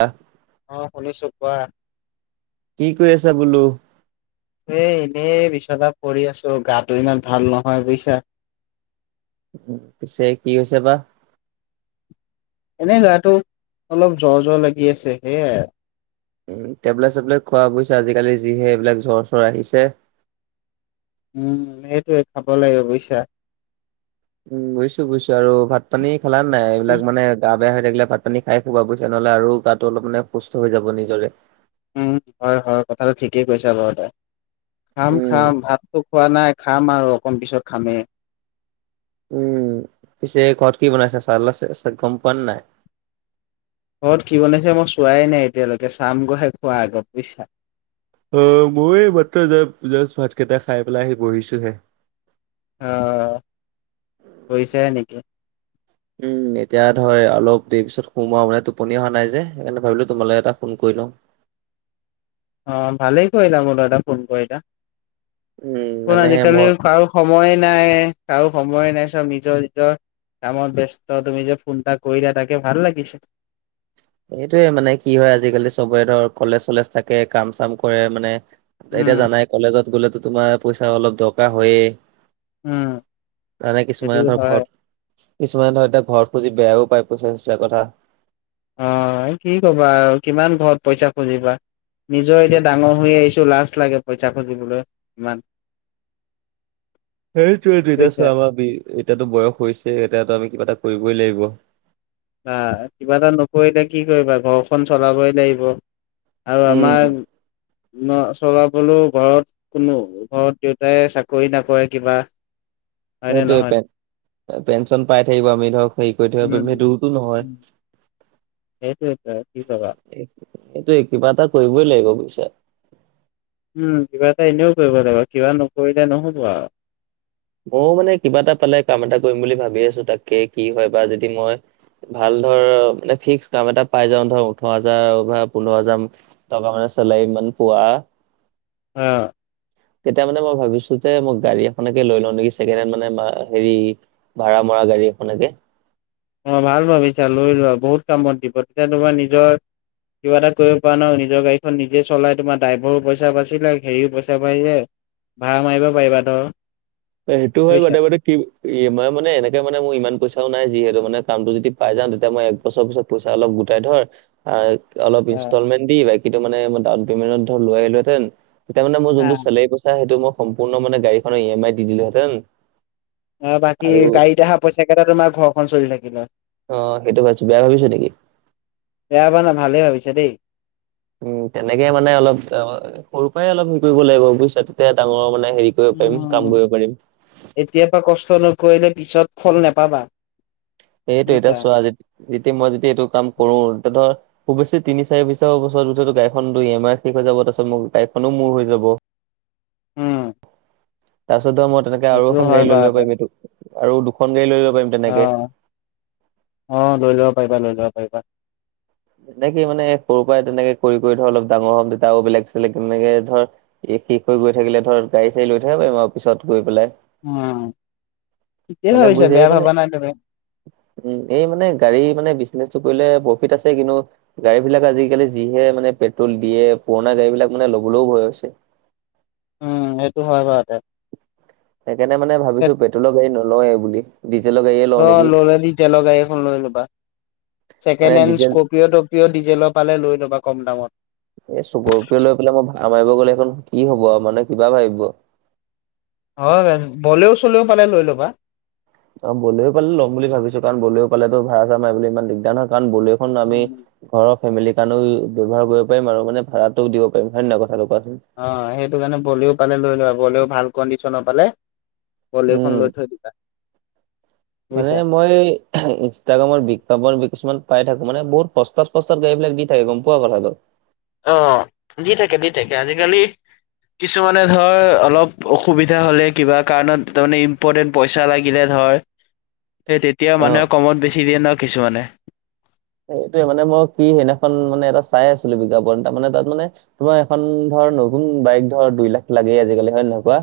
আহ‌, অ শুনিছো কোৱা। কি কৰি আছে বোলো? এ এনেই বিছনাত পৰি আছো, গাটো ইমান ভাল নহয় বুজিছা। উ পিছে কি হৈছে বা। এনেই গাটো অলপ জ্বৰ জ্বৰ লাগি আছে সেয়াই। উম টেবলেট চেবলেট খোৱা বজিছা আজিকালি যিহে এইবিলাক জ্বৰ চ্বৰ আহিছে। উম, সেইটোৱে খাব লাগিব বুজিছা। উম বুইছো বুইছো। আৰু ভাত পানী খালা নাই এইবিলাক মানে গা বেয়া হৈ থাকিলে ভাত পানী খাই খুবা বুজিছা নহলে আৰু গাটো অলপ মানে সুস্থ হৈ যাব নিজৰে। উম হয় হয় কথাটো ঠিকেই কৈছে বাৰু তই। খাম উম খাম ভাতটো, খোৱা নাই, খাম আৰু অকণ পিছত খামেই। উম, পিছে ঘৰত কি বনাইছে চা গম পোৱানে নাই? ঘৰত কি বনাইছে মই চোৱাই নাই এতিয়ালৈকে, চাম গৈহে খোৱা আগত বুইছা। অ মই মাত্ৰ জাষ্ট ভাত কেইটা খাই পেলাই আহি বহিছোহে। অ, শুইছাই নেকি? [unintelligible] উম এতিয়া ধৰ অলপ দেৰি পিছত শুম আও মানে টোপনি অহা নাই যে, সেইকাৰণে ভাবিলো তোমালে এটা ফোন কৰি লওঁ। অ, ভালেই কৰিলা মোলৈ এটা ফোন কৰিলা উম ফোন মানে আজিকালি মই কাৰো সময়ে নাই কাৰো সময়ে নাই চব নিজৰ- নিজৰ কামত ব্যস্ত তুমি যে ফোনটা কৰিলা তাকে ভাল লাগিছে। এইটোৱে মানে কি হয় আজিকালি চবৰে ধৰ কলেজ চলেজ থাকে কাম চাম কৰে মানে। এতিয়া উম জানাই কলেজত গ'লেতো তোমাৰ পইচা অলপ দৰকাৰ হয়েই। উম তাৰে সেইটো কিছুমান ধৰ হয় ঘৰ কিছুমান ধ এতিয়া ঘৰত খুজি বেয়াও পায় পইচা চইচাৰ কথা। অ, কি কবা আৰু কিমান ঘৰত পইচা খুজিবা। নিজৰ এতিয়া ডাঙৰ হৈ আহিছো লাজ লাগে পইচা খুজিবলৈ ইমান। সেইটোৱেটো এতিয়া বুজিছা চাভাবিক এতিয়াতো বয়স হৈছে এতিয়াতো আমি কিবা এটা কৰিবই লাগিব। বা কিবা এটা নকৰিলে কি কৰিবা ঘৰখন চলাবই লাগিব। আৰু উম আমাৰ ন চলাবলৈও ঘৰত কোনো ঘৰত দেউতাই চাকৰি নকৰে কিবা হয়নে সেইটো নহয় পে পেঞ্চন পাই থাকিব আমি ধৰক হেৰি কৰি থব পাৰিম উম সেইটোতো নহয়। এইটো ট্ৰাই কি কবা এইটো কিবা এটা কৰিবই লাগিব বুজিছে। উম, কিবা এটা এটা এনেও কৰিব লাগিব কিবা নকৰিলে নহ'ব আৰু। ময়ও মানে কিবা এটা পালে কাম এটা কৰিম বুলি ভাবি আছো তাকে কি হয় বা যদি মই ভাল ধৰ মানে ফিক্স কাম এটা পাই যাও ধৰ ওঠৰ হাজাৰ বা পোন্ধৰ হাজাৰ টকা মানে চেলাৰি ইমান পুৱা। অ', তেতিয়া মানে মই ভাবিছো যে মই গাড়ী এখননেকে লৈ লও নেকি ছেকেণ্ড হেণ্ড মানে হেৰি ভাড়া মৰা গাড়ী এখনেকে। অ' ভাল ভাবিছা লৈ লোৱা বহুত কামত দিব তেতিয়া তোমাৰ নিজৰ কিবা এটা কৰিব প পৰা নাই নিজৰ গাড়ীখন নিজে চলাই তোমাৰ ড্ৰাইভৰো পইচা পাইছিলে হেৰিও পইচা পাই যায়। ভাড়া মাৰিব পাৰিবা ধৰ। সেইটো হয় বুজিছা, [unintelligible] কি মই মানে এনেকে মানে মোৰ ইমান পইচাও নাই যিহেতু মানে কামটো যদি পাই যাও তেতিয়া মই বছৰ পিছত পইচা অলপ গোটাই ধৰ। অলপ অ', ইনষ্টলমেন্ট দি বাকিটো মানেই ডাউন পেমেন্টত ধ লৈ আহিলোহেতেন। তেতিয়া মানে মোৰ যোনটো অ', চেলাৰী পইচা সেইটো মই সম্পূৰ্ণ মে গাড়ীখনৰ ই এম আই দি দিলোহেতেন। অ' বাকী গাড়ীত অহা পইচা কেইটা তোমাৰ ঘৰখন চলি থাকিলা হয়। অ' সেইটো ভাবিছো বেয়া ভাবিছো নেকি। বেয়া পোৱা ন ভালেই ভাবিছা দেই। উম, তেনেকে মানে অলপ অ, সৰুৰ পৰাই অলপ হেৰি কৰিব লাগিব বুজিছা তেতিয়া ডাঙৰ মানে হেৰি কৰিব পাৰিম কাম অ' কৰিব পাৰিম এতিয়া পৰা কষ্ট নকৰিলে পিছত ফল নেপাবা। এইটো এতিয়া বুজিছা, চোৱা যেতিয়া মই এইটো কাম কৰো তেতিয়া ধৰ খুব বেছি তিনি চাৰিছৰ বছৰত পিছত গাড়ীখন ই এম আই ঠিক হৈ যাব তাৰপাছত মোৰ বাইকখন মোৰ হৈ যাব। উম। তাৰপিছত ধৰা মই তেনেকে আৰু সেইটো এখন হয় গাড়ী লৈ বাৰু ল'ব এটা, পাৰিম এইটো আৰু দুখন গাড় লৈ লব পাৰিম তেনেকে। অ', অ' লৈ লব পাৰিবা লৈ লব পাৰিবা। এনেকে মানে সৰুৰ পৰাই তেনেকে কৰি কৰি অলপ ডাঙৰ হ'ব দেতাও বেলেগ চছিলেগ তেনেকে ধৰ এই শেষ হৈ গৈ থাকিলে ধৰ গাড়ী চড়ী লৈ থাকিব পাৰিম আৰু পিছত গৈ পেলাই উম, ঠিকেই ভাবিছা বেয়া ভাবা নাই তুমি [unintelligible] উম, এই মানে গাড়ী মানে বিজনেচটো কৰিলে প্ৰফিট আছে কিন্তু গাড়ীবিলাক আজিকালি যিহে পেট্ৰল দিয়ে দিয়ে পুৰণা গাড়ী বিলাক মানে ল'বলেও ভয় হৈছে। উম, এইটো হয় বাৰুতে। সেইকাৰণে মানে ভাবিছো সেইটো পেট্ৰলৰ গাড়ী নলও বুলি ডিজেলৰ গাড়ী অ' ললে দি জেলৰ গাড়ী এখন লৈ লবা মানে ছেকেণ্ড হেণ্ড ডিজেল স্কৰপিঅটো কিয় ডিজেলৰ পালে লৈ লবা কম দামত। এ চুকৰ প লৈ পেলাই মই ভা মাৰিব গ'লে সেইখন কি হব মানে কিবা ভাবিব? হল আৰু বলেও চলেও পালে লৈল'বা। অ' বলেও পালে ল'ম বুলি ভাবিছো কাৰণ বলেও পালেতো ভাড়া চা মাই বুলি ইমান দিগদাৰ নহয় কাৰণ বলেখন আমি ঘৰৰ ফেমিলিৰ কাৰণেও ব্যৱহাৰ কৰিব পাৰিম আৰু মানে ভাড়াটো দিব পাৰিম হয় নে নহয় কথাটো কোৱাচোন? অ' সেইটো কাৰণে বলেও পালে লৈ লয় বলেও ভাল কণ্ডিশনৰ পালে। বলেৰখন উম লৈ থৈ দিবা মানে বুজিছা? মই ইনষ্টাগ্ৰামৰ বিজ্ঞাপৰ কিছুমান পাই থাকো মানে বহুত প্ৰস্ত প্ৰস্তাদ গাড়ী এইবিলাক দি থাকে গম পোৱা কথাটো। অ, দি থাকে দি থাকে, আজিকালি। কিছুমানে ধৰ অলপ অসুবিধা হলে কিবা কাৰণত তাৰমানে ইম্পৰৰ্টেণ্ট, পইচা লাগিলে ধৰ, সেই তেতিয়া অ মানুহে কমত বেছি দিয়ে ন কিছুমানে? এইটোয়ে মানে মই কি সেইদিনাখন মানে এটা চাই আছিলো বিজ্ঞাপন তাৰ মানে তাত মানে? তোমাৰ এখন ধৰ নতুন বাইক ধৰ দুই লাখতো লাগেই আজিকালি হয় নে নহয় কুৱা?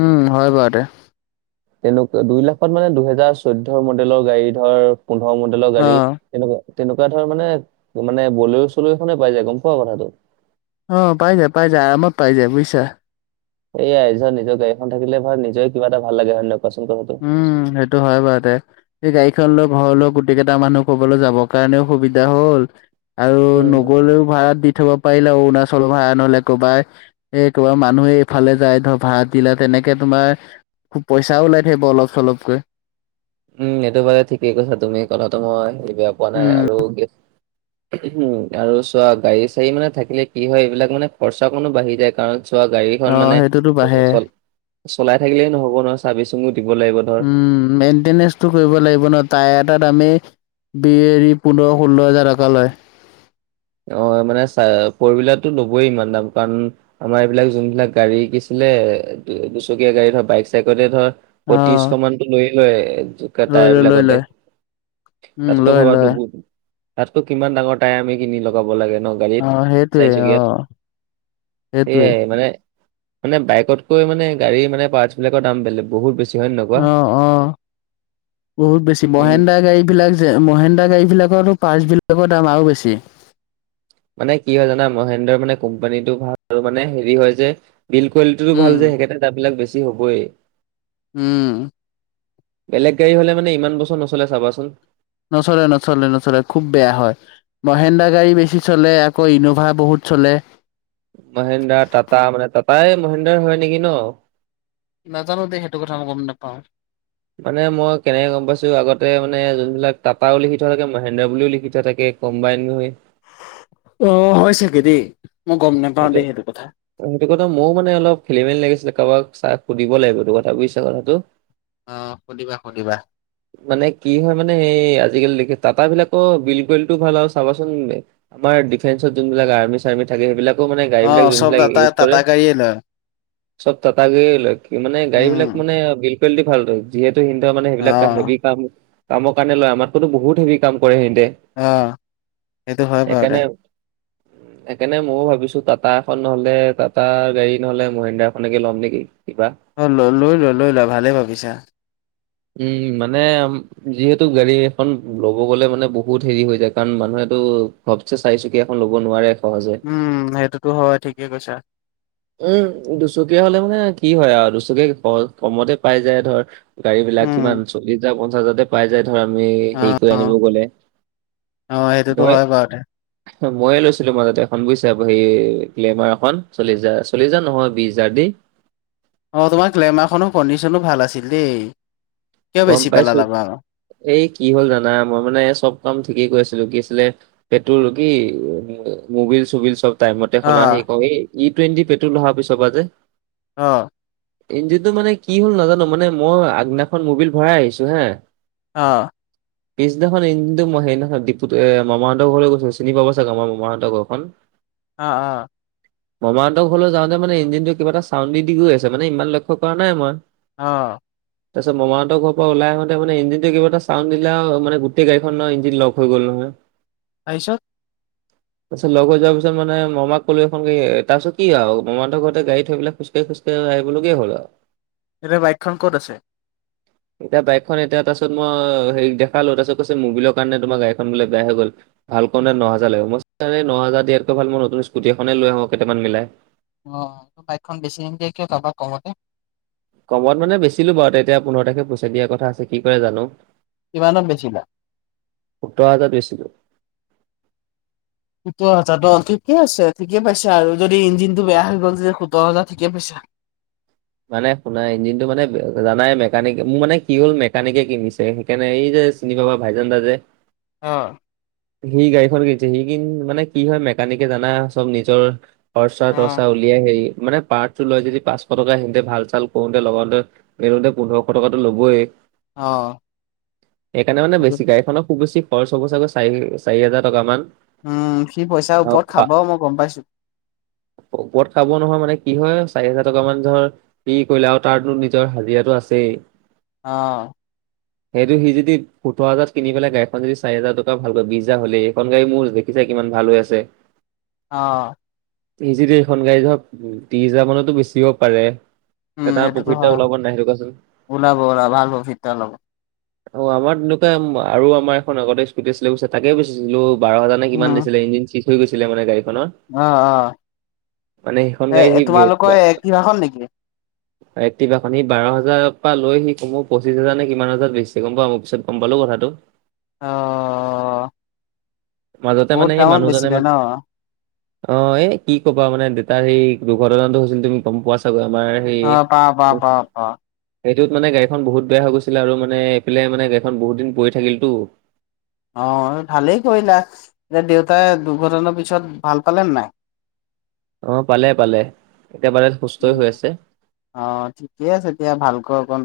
উম হয় বাৰু দে। তেনেকুৱা দুই লাখত মানে দুহেজাৰ চৈধ্য মডেলৰ গাড়ী ধৰ পোন্ধৰ মডেলৰ গাড়ী। অ তেনেকুৱা তেনেকুৱা ধৰ মানে, মানে বলেৰ চলেৰখনহে পোৱা যায় গম পোৱা কথাটো? অ পাই যায় পাই যায় আৰামত পাই যায় বুজিছা? এয়াই ধৰ নিজৰ গাড়ীখন থাকিলে ধৰ নিজেৰে কিবা এটা ভাল লাগে হয় ন? উম সেইটো হয় বাৰু দে। সেই গাড়ীখন লৈ ঘৰলৈ গোটেইকেইটা মানুহ কৰবালৈ যাবৰ কাৰণেও সুবিধা হ'ল। আৰু উম, নগলেও ভাড়াত দি থব পাৰিলে অৰুণাচলৰ ভাড়া নহ'লে কৰবাত। এ তোমাৰ মানুহে এইফালে যায় ধৰা ভাড়া দিলা তেনেকে তোমাৰ খুব পইচাও উলাই। থাকিব অলপ চলপকৈ। উম এইটো বাৰু ঠিকেই কৈছা তুমি কথাটো মই হেৰি বেয়া পোৱা নাই উম, আৰু উহুম আৰু চোৱা গাড়ী চাড়ী মানে থাকিলে কি হয় এইবিলাক মানে খৰচা কণো বাঢ়ি যায় কাৰণ চ, চোৱা গাড়ীখন অ', মানে সেইটোতো বাঢ়ে। চলাই থাকিলেই নহ'ব নহয় চাৰ্ভিচিংও দিব লাগিব। ধৰ। উম মেইনটেনেচটো কৰিব লাগিব ন, তায়াৰ এটা দাম, দামে বি এৰি পোন্ধৰ- ষোল্ল হাজাৰ টকা লয়। অ মানে ছাই পৰবিলাকতু ল'বই ইমান দাম কাৰণ আমাৰ এইবিলাক যোনবিলাক গাড়ী শিকিছিলে দুচকীয়া গাড়ী ধৰ বাইক - চাইকতে ধৰ পঁয়ত্ৰিছশ অ', মানটো লৈয়ে লয় এপতোত। লৈ লয়, লৈ টাইবিলাকতে লয়। উম, তাতকে লয়, ভবা লয়। দুগুণ। তাতকৈ কিমান ডাঙৰ টায়াৰ আমি কিনি লগাব লাগে ন? গাড়ীত অ', সেইটোৱে চাই চুকীয়াত অ', সেইটোৱে। সেয়াই মানে? মানে বাইকতকৈ মানে গাড়ী মানে পাৰটছবিলাকৰ দাম বেলেগ বহুত বেছি। হয় নে নহয় কোৱা? অ, অ বহুত বেছি, উম। মহেন্দা গাড়ীবিলাক যে। মহেন্দ্ৰা গাড়ী বিলাকৰতো পাটৰ্চবিলাকৰ দাম আৰু বেছি। মানে কি হয় জানা মহেন্দ্ৰৰ মানে কোম্পানীটো ভাল আৰু মানে হেৰি হয় যে। বিল কোৱালিটিও উম, ভাল যে সেই কাৰণে দাম বিলাক বেছি হ'বই। উম। বেলেগ গাড়ী হ'লে মানে ইমান বছৰ নচলে চাবাচোন? নচলে নচলে নচলে খুব বেয়া হয়। মহেন্দা গাড়ী বেছি চলে আকৌ ইন'ভা বহুত চলে। মহেন্দ্ৰা টাটা মানে টাটাই মহেন্দ্ৰ হয় নেকি ন? নাজানো দেই সেইটো কথা মই গম নেপাওঁ? মানে মই কেনেকে গম পাইছো আগতে মানে যোনবিলাক টাটাও লিখি থোৱা থাকে মহেন্দ্ৰা বুলিও লিখি থোৱা থাকে। কম্বাইন হৈ। অ হয় চাগে দেই? মই গ'ম নোপাও দেই সেইটো কথা? সেইটো কথাত ময়ো মানে অলপ খেলি মেলি লাগিছিলে কাৰোবাক চাক সুধিব লাগিব এইটো কথা বুজিছা কথাটো? অ, সুধিবা সুধিবা? [inaudible] মানে কি হয় মানে এই আজিকালি দেখি টাটা বিলাকৰ বিল কোৱালিটিতো ভাল আৰু চাবাচোন, আমাৰ ডিফেন্সত যোনবিলাক আৰ্মি চাৰ্মি থাকে সেইবিলাকো মানে গাড়ীবিলাক অ', চব যোনবিলাক টাটা, ইউজ কৰে। টাটা গাড়ীয়ে লয় চব টাটা গাড়ীয়ে লয় কি মানে গাড়ী বিলাক উম, মানে বিলকুৱালিটি ভালতো। যিহেতু সিহঁতে মানে সেইবিলাক অ', হেভি কাম কামৰ কাৰণে লয় আমাকতো বহুত হেভি কাম কৰে সিহঁতে। অঁ! সেইটো হয় বাৰু সেইকাৰণে দে। সেইকাৰণে ময়ো ভাবিছোঁ তো টাটা এখন নহ'লে টাটা গাড়ী নহ'লে মহিন্দ্ৰা এখনকে ল'ম নেকি কিবা। অঁ! লৈ লোৱা লৈ লোৱা ভালে ভাবিছা। উম! মানে যিহেতু গাড়ী এখন ল'ব গ'লে মানে বহুত হেৰি হৈ যায় কাৰণ মানুহেতো ঘপচে চাৰি চুকীয়া এখন ল'ব নোৱাৰে সহজে। উম! সেইটোতো হয় ঠিকে কৈছা। উম! দুচুকীয়া হ'লে মানে কি হয় আৰু দুচুকীয়া কমতে পাই যায় ধৰ। গাড়ী বিলাক উম, কিমান চল্লিছ হাজাৰ, পঞ্চাশ হাজাৰতে পাই যায়। ধৰ আমি হেৰিকৈ অ', অ'। আনিব গ'লে অ সেইটোতো মই হয় বাৰুতে মইয়ে লৈছিলো মাজতে এখন বুইছা হেৰি গ্লেমাৰ এখন চল্লিছ হাজাৰ। চল্লিছ হাজাৰ নহয় বিছ হাজাৰ দি। অঁ! তোমাৰ গ্লেমাৰখনৰ কণ্ডিশ্যনো ভাল আছিল দেই। কিয় গম বেছি পাইছোঁ। পেলালা বাৰু এই কি হ'ল জানা মই মানে চব কাম ঠিকেই কৰি আছিলোঁ কি আছিলে পেট্ৰল কি উম মবিল-চবিল চব। টাইম মতে অ হলা সেই ক এই ই টুৱেণ্টি পেট্ৰল অহাৰ পিছ পা যে। অঁ! ইঞ্জিনটো মানে কি হ'ল নাজানো মানে মই আগদিনাখন মবিল ভৰাই আহিছোঁ হা। অঁ! [inaudible] পিছদিনাখন ইঞ্জিনটো মই সেইদিনাখন ডিফুত মামাহঁতৰ ঘৰলৈ গৈছোঁ, চিনি পাব চাগে আমাৰ মামাহঁতৰ ঘৰখন। [inaudible] অঁ-অঁ! মামাহঁতৰ ঘৰলে যাওঁতে মানে ইঞ্জিনটো কিবা এটা চাউণ্ড দি-দি গৈ আছে মানে ইমান লক্ষ্য কৰা নাই মই। অঁ! তাৰপিছত মামাহঁতৰ ঘৰৰ পৰা ওলাই আহোঁতে মানে ইঞ্জিনটোৱে কিবা এটা চাউণ্ড দিলে আও গোটেই গাড়ীখনৰ ইঞ্জিন লগ হৈ গ'ল নহয়। [inaudible] তাৰপিছত? [inaudible] তাৰপিছত লগ হৈ যোৱাৰ পিছ মানে মমাক কলো এখন গাড়ী তাৰ পিছত কি আৰু মামাহঁতৰ ঘৰতে গাড়ী থৈ পেলাই খোজকাঢ়ি খোজ তে আহিবলগীয়া হ'ল আও। এতিয়া বাইকখন ক'ত আছে? এতিয়া বাইকখন এতিয়া তাৰপিছত মই হেৰিক দেখালো তাৰপিছত কৈছে মবিলৰ কাৰণে বোলে তোমাৰ গাড়ীখন বোলে বেয়া হৈ গ'ল। ভাল কৰোঁতে ন হাজাৰ লাগিব মই কৈছোঁ এই ন হাজাৰ দিয়াতকৈ ভাল মই নতুন স্কুটি এখনে লৈ আহোঁ কেইটামান মিলাই। অঁ! বাইকখন বেছি নিদিয় কিয় কাৰোবাক কমতে। কমত মানে বেচিলো বাৰু এতিয়া পোন্ধৰ তাৰিখে পইচা দিয়া কথা আছে কি কৰে জানো। কিমানত বেছিবা? সোতৰ হাজাৰত বেছিলো। সোতৰ হাজাৰ ত ঠিকে আছে ঠিকে পাইছে আৰু যদি ইঞ্জিনটো বেয়া হৈ গ'ল যে সোতৰ হাজাৰ ঠিকে পাইছা। মানে শুনা ইঞ্জিনটো মানে জানাই মেকানিক মোৰ মানে কি হ'ল মেকানিকে কিনিছে। কেনে এই যে চিনি পাবা ভাইজান দা যে। অঁ! সি গাড়ীখন কিনিছে। সি কিন- মানে কি হয়, মেকানিকে জানা চব নিজৰ অ খৰচা-তৰচা উলিয়াই হেৰি- মানে পাৰ্টো লৈ যদি পাঁচশ টকা তে ভাল-চাল কৰোঁতে, লগাওঁতে, মেলোতে পোন্ধৰশ টকাতো লবই। অ সেইকাৰণে মানে সেইটো বেছি গাড়ীখনক খুব বেছি খৰচ হ'ব চাগৈ চাৰি- চাৰি হাজাৰ টকা মান। উম, সি পইচাৰ আৰু ওপৰত পা খাব মই গম পাইছোঁ। ওপৰত খাব নহয় মানে কি হয়, চাৰি হাজাৰ টকা মান ধৰ সি কৰিলে আৰু তাৰতো নিজৰ হাজিৰাটো আছেই। অ'। [unintelligible] সেইটো সি যদি সোতৰ হাজাৰত কিনি পেলাই গাড়ীখন যদি চাৰি হাজাৰ টকা ভালকৈ বিশ হাজাৰ হলেই, এখন গাড়ী মোৰ দেখিছা কিমান ভাল হৈ আছে। অ'। ইজিতে এইখন গাড়ী ধৰক ত্ৰিছ হাজাৰ মানতো বেচিব পাৰে। তা উম তাৰ সেইটোতো প্ৰফিটটা হয় ওলাব নাই সেইটো কোৱাচোন? ওলাব ওলাব ভাল প্ৰফিট এটা ওলাব অ' আমাৰ তেনেকুৱা- আৰু আমাৰ এখন আগতে স্কুটি আছিলে বুইছা তাকে বেচিছিলো। বাৰ হাজাৰ নে কিমান উম দিছিলে, ইঞ্জিন চিচ হৈ গৈছিলে মানে গাড়ীখনৰ। অ' অ'। মানে সেইখন গাড়ী সি এই তোমালোকৰ এক্টিভাখন নেকি? এক্টিভাখন। সি বাৰ হাজাৰৰ পা লৈ সি কমও পচিছ হাজাৰ নে কিমান হাজাৰত বেছিছে, গম পাওঁ মোক পিছত গম পালোঁ কথাটো। অ', মাজতে বহুত মানে এই দামত মানুহজনে বেচিলে মা ন? অ' এ কি কবা, মানে দেউতাৰ সেই দুৰ্ঘটনাটো হৈছিল, তুমি গম পোৱা চাগৈ আমাৰ সেই অ', পাওঁ, পাওঁ, পাওঁ, পাওঁ, [inaudible] সেইটোত মানে গাড়ীখন বহুত বেয়া হৈ গৈছিলে আৰু মানে এইফালে মানে গাড়ীখন বহুত দিন পৰি থাকিল তো অ' ভালেই কৰিলা। এ দেউতাই দুৰ্ঘটনাৰ পিছত ভাল পালেন নাই? অ' পালে পালে, একেবাৰে সুস্থ হৈ আছে। অ' ঠিকে আছে এতিয়া ভালকৈ অকণ।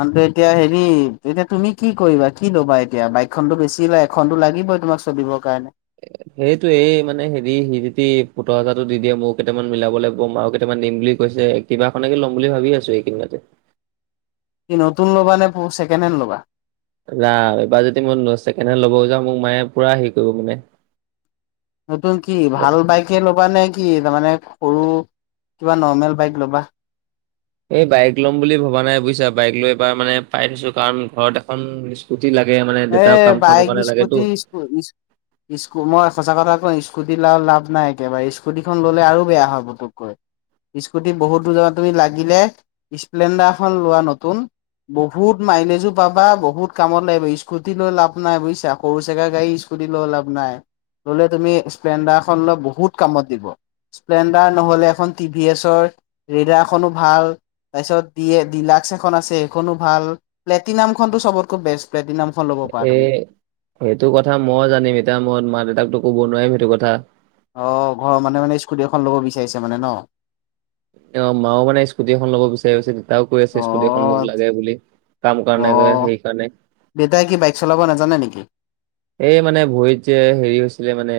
মানুহটোৱে এতিয়া হেৰি, এতিয়া তুমি কি কৰিবা? কি ল'বা এতিয়া? বাইকখনতো বেচিলাই, এখনতো লাগিবই তোমাক চলিব কাৰণে। সেইটোৱে, এই মানে হেৰি সি যদি পুত হাজাৰো দি দিয়ে মোক কেইটামান মিলাবলে, ম মাও কেইটামান দিম বুলি কৈছে, কিবা এখনকে লম বুলি ভাবি আছোঁ এইকেদিনতে। কি নতুন লবা নে প- ছেকেণ্ড হেণ্ড লবা? না এইবাৰ যদি মই ছেকেণ্ড হেণ্ড ল'ব যাওঁ, মোক মায়ে পুৰা হেৰি কৰিব মানে নতুন কি গম ভাল বাইকে ল'বা নে কি, তাৰমানে সৰু, কিবা নৰ্মেল বাইক ল'বা? এই বাইক ল'ম বুলি ভবা নাই, বুইছা। বাইক লৈ এইবাৰ মানে পাই থৈছোঁ, কাৰণ ঘৰত এখন স্কুটি লাগে, মানে দেউতাক কাম-চামৰ কাৰণে লাগেতো। হয় ইছ্ ইস্কু- মই সঁচা কথা কওঁ, স্কুটি ল- লাভ নাই একেবাৰে। স্কুটিখন ল'লে আৰু বেয়া হয় পুটুককৈ। স্কুটি বহুত দূৰ জাগা তুমি লাগিলে স্প্লেণ্ডাৰখন লোৱা নতুন। বহুত মাইলেজো পাবা, বহুত কামত লাগিব, ই স্কুটি লৈ লাভ নাই, বুইছা। সৰু চেগা গাড়ী স্কুটি লৈ লাভ নাই। ললে তুমি স্প্লেণ্ডাৰখন লোৱা, বহুত কামত দিব। স্প্লেণ্ডাৰ নহলে এখন টি ভি এছৰ ৰেডাৰখনো ভাল। তাৰপিছত ডিএ- ডিলাক্স এখন আছে, সেইখনো ভাল। প্লেটিনামখনতো চবতকৈ বেষ্ট, প্লেটিনাম এ সেইটো কথা মই জানিম, এতিয়া মই মা-দেউতাকতো ক'ব নোৱাৰিম সেইটো কথা। অ, ঘৰৰ মানুহে মানে স্কুটি এখন ল'ব বিচাৰিছে মানে ন। অ, মাও মানে স্কুটি এখন ল'ব বিচাৰিছে। দেউতাও কৈ আছে স্কুটিখন মোক অ', লাগে বুলি। কাম কাৰণে [unintelligible] অ', সেইকাৰণে। দেউতাই কি বাইক চলাব নাজানা নেকি? এই মানে ভৰিত যে হেৰি হৈছিলে মানে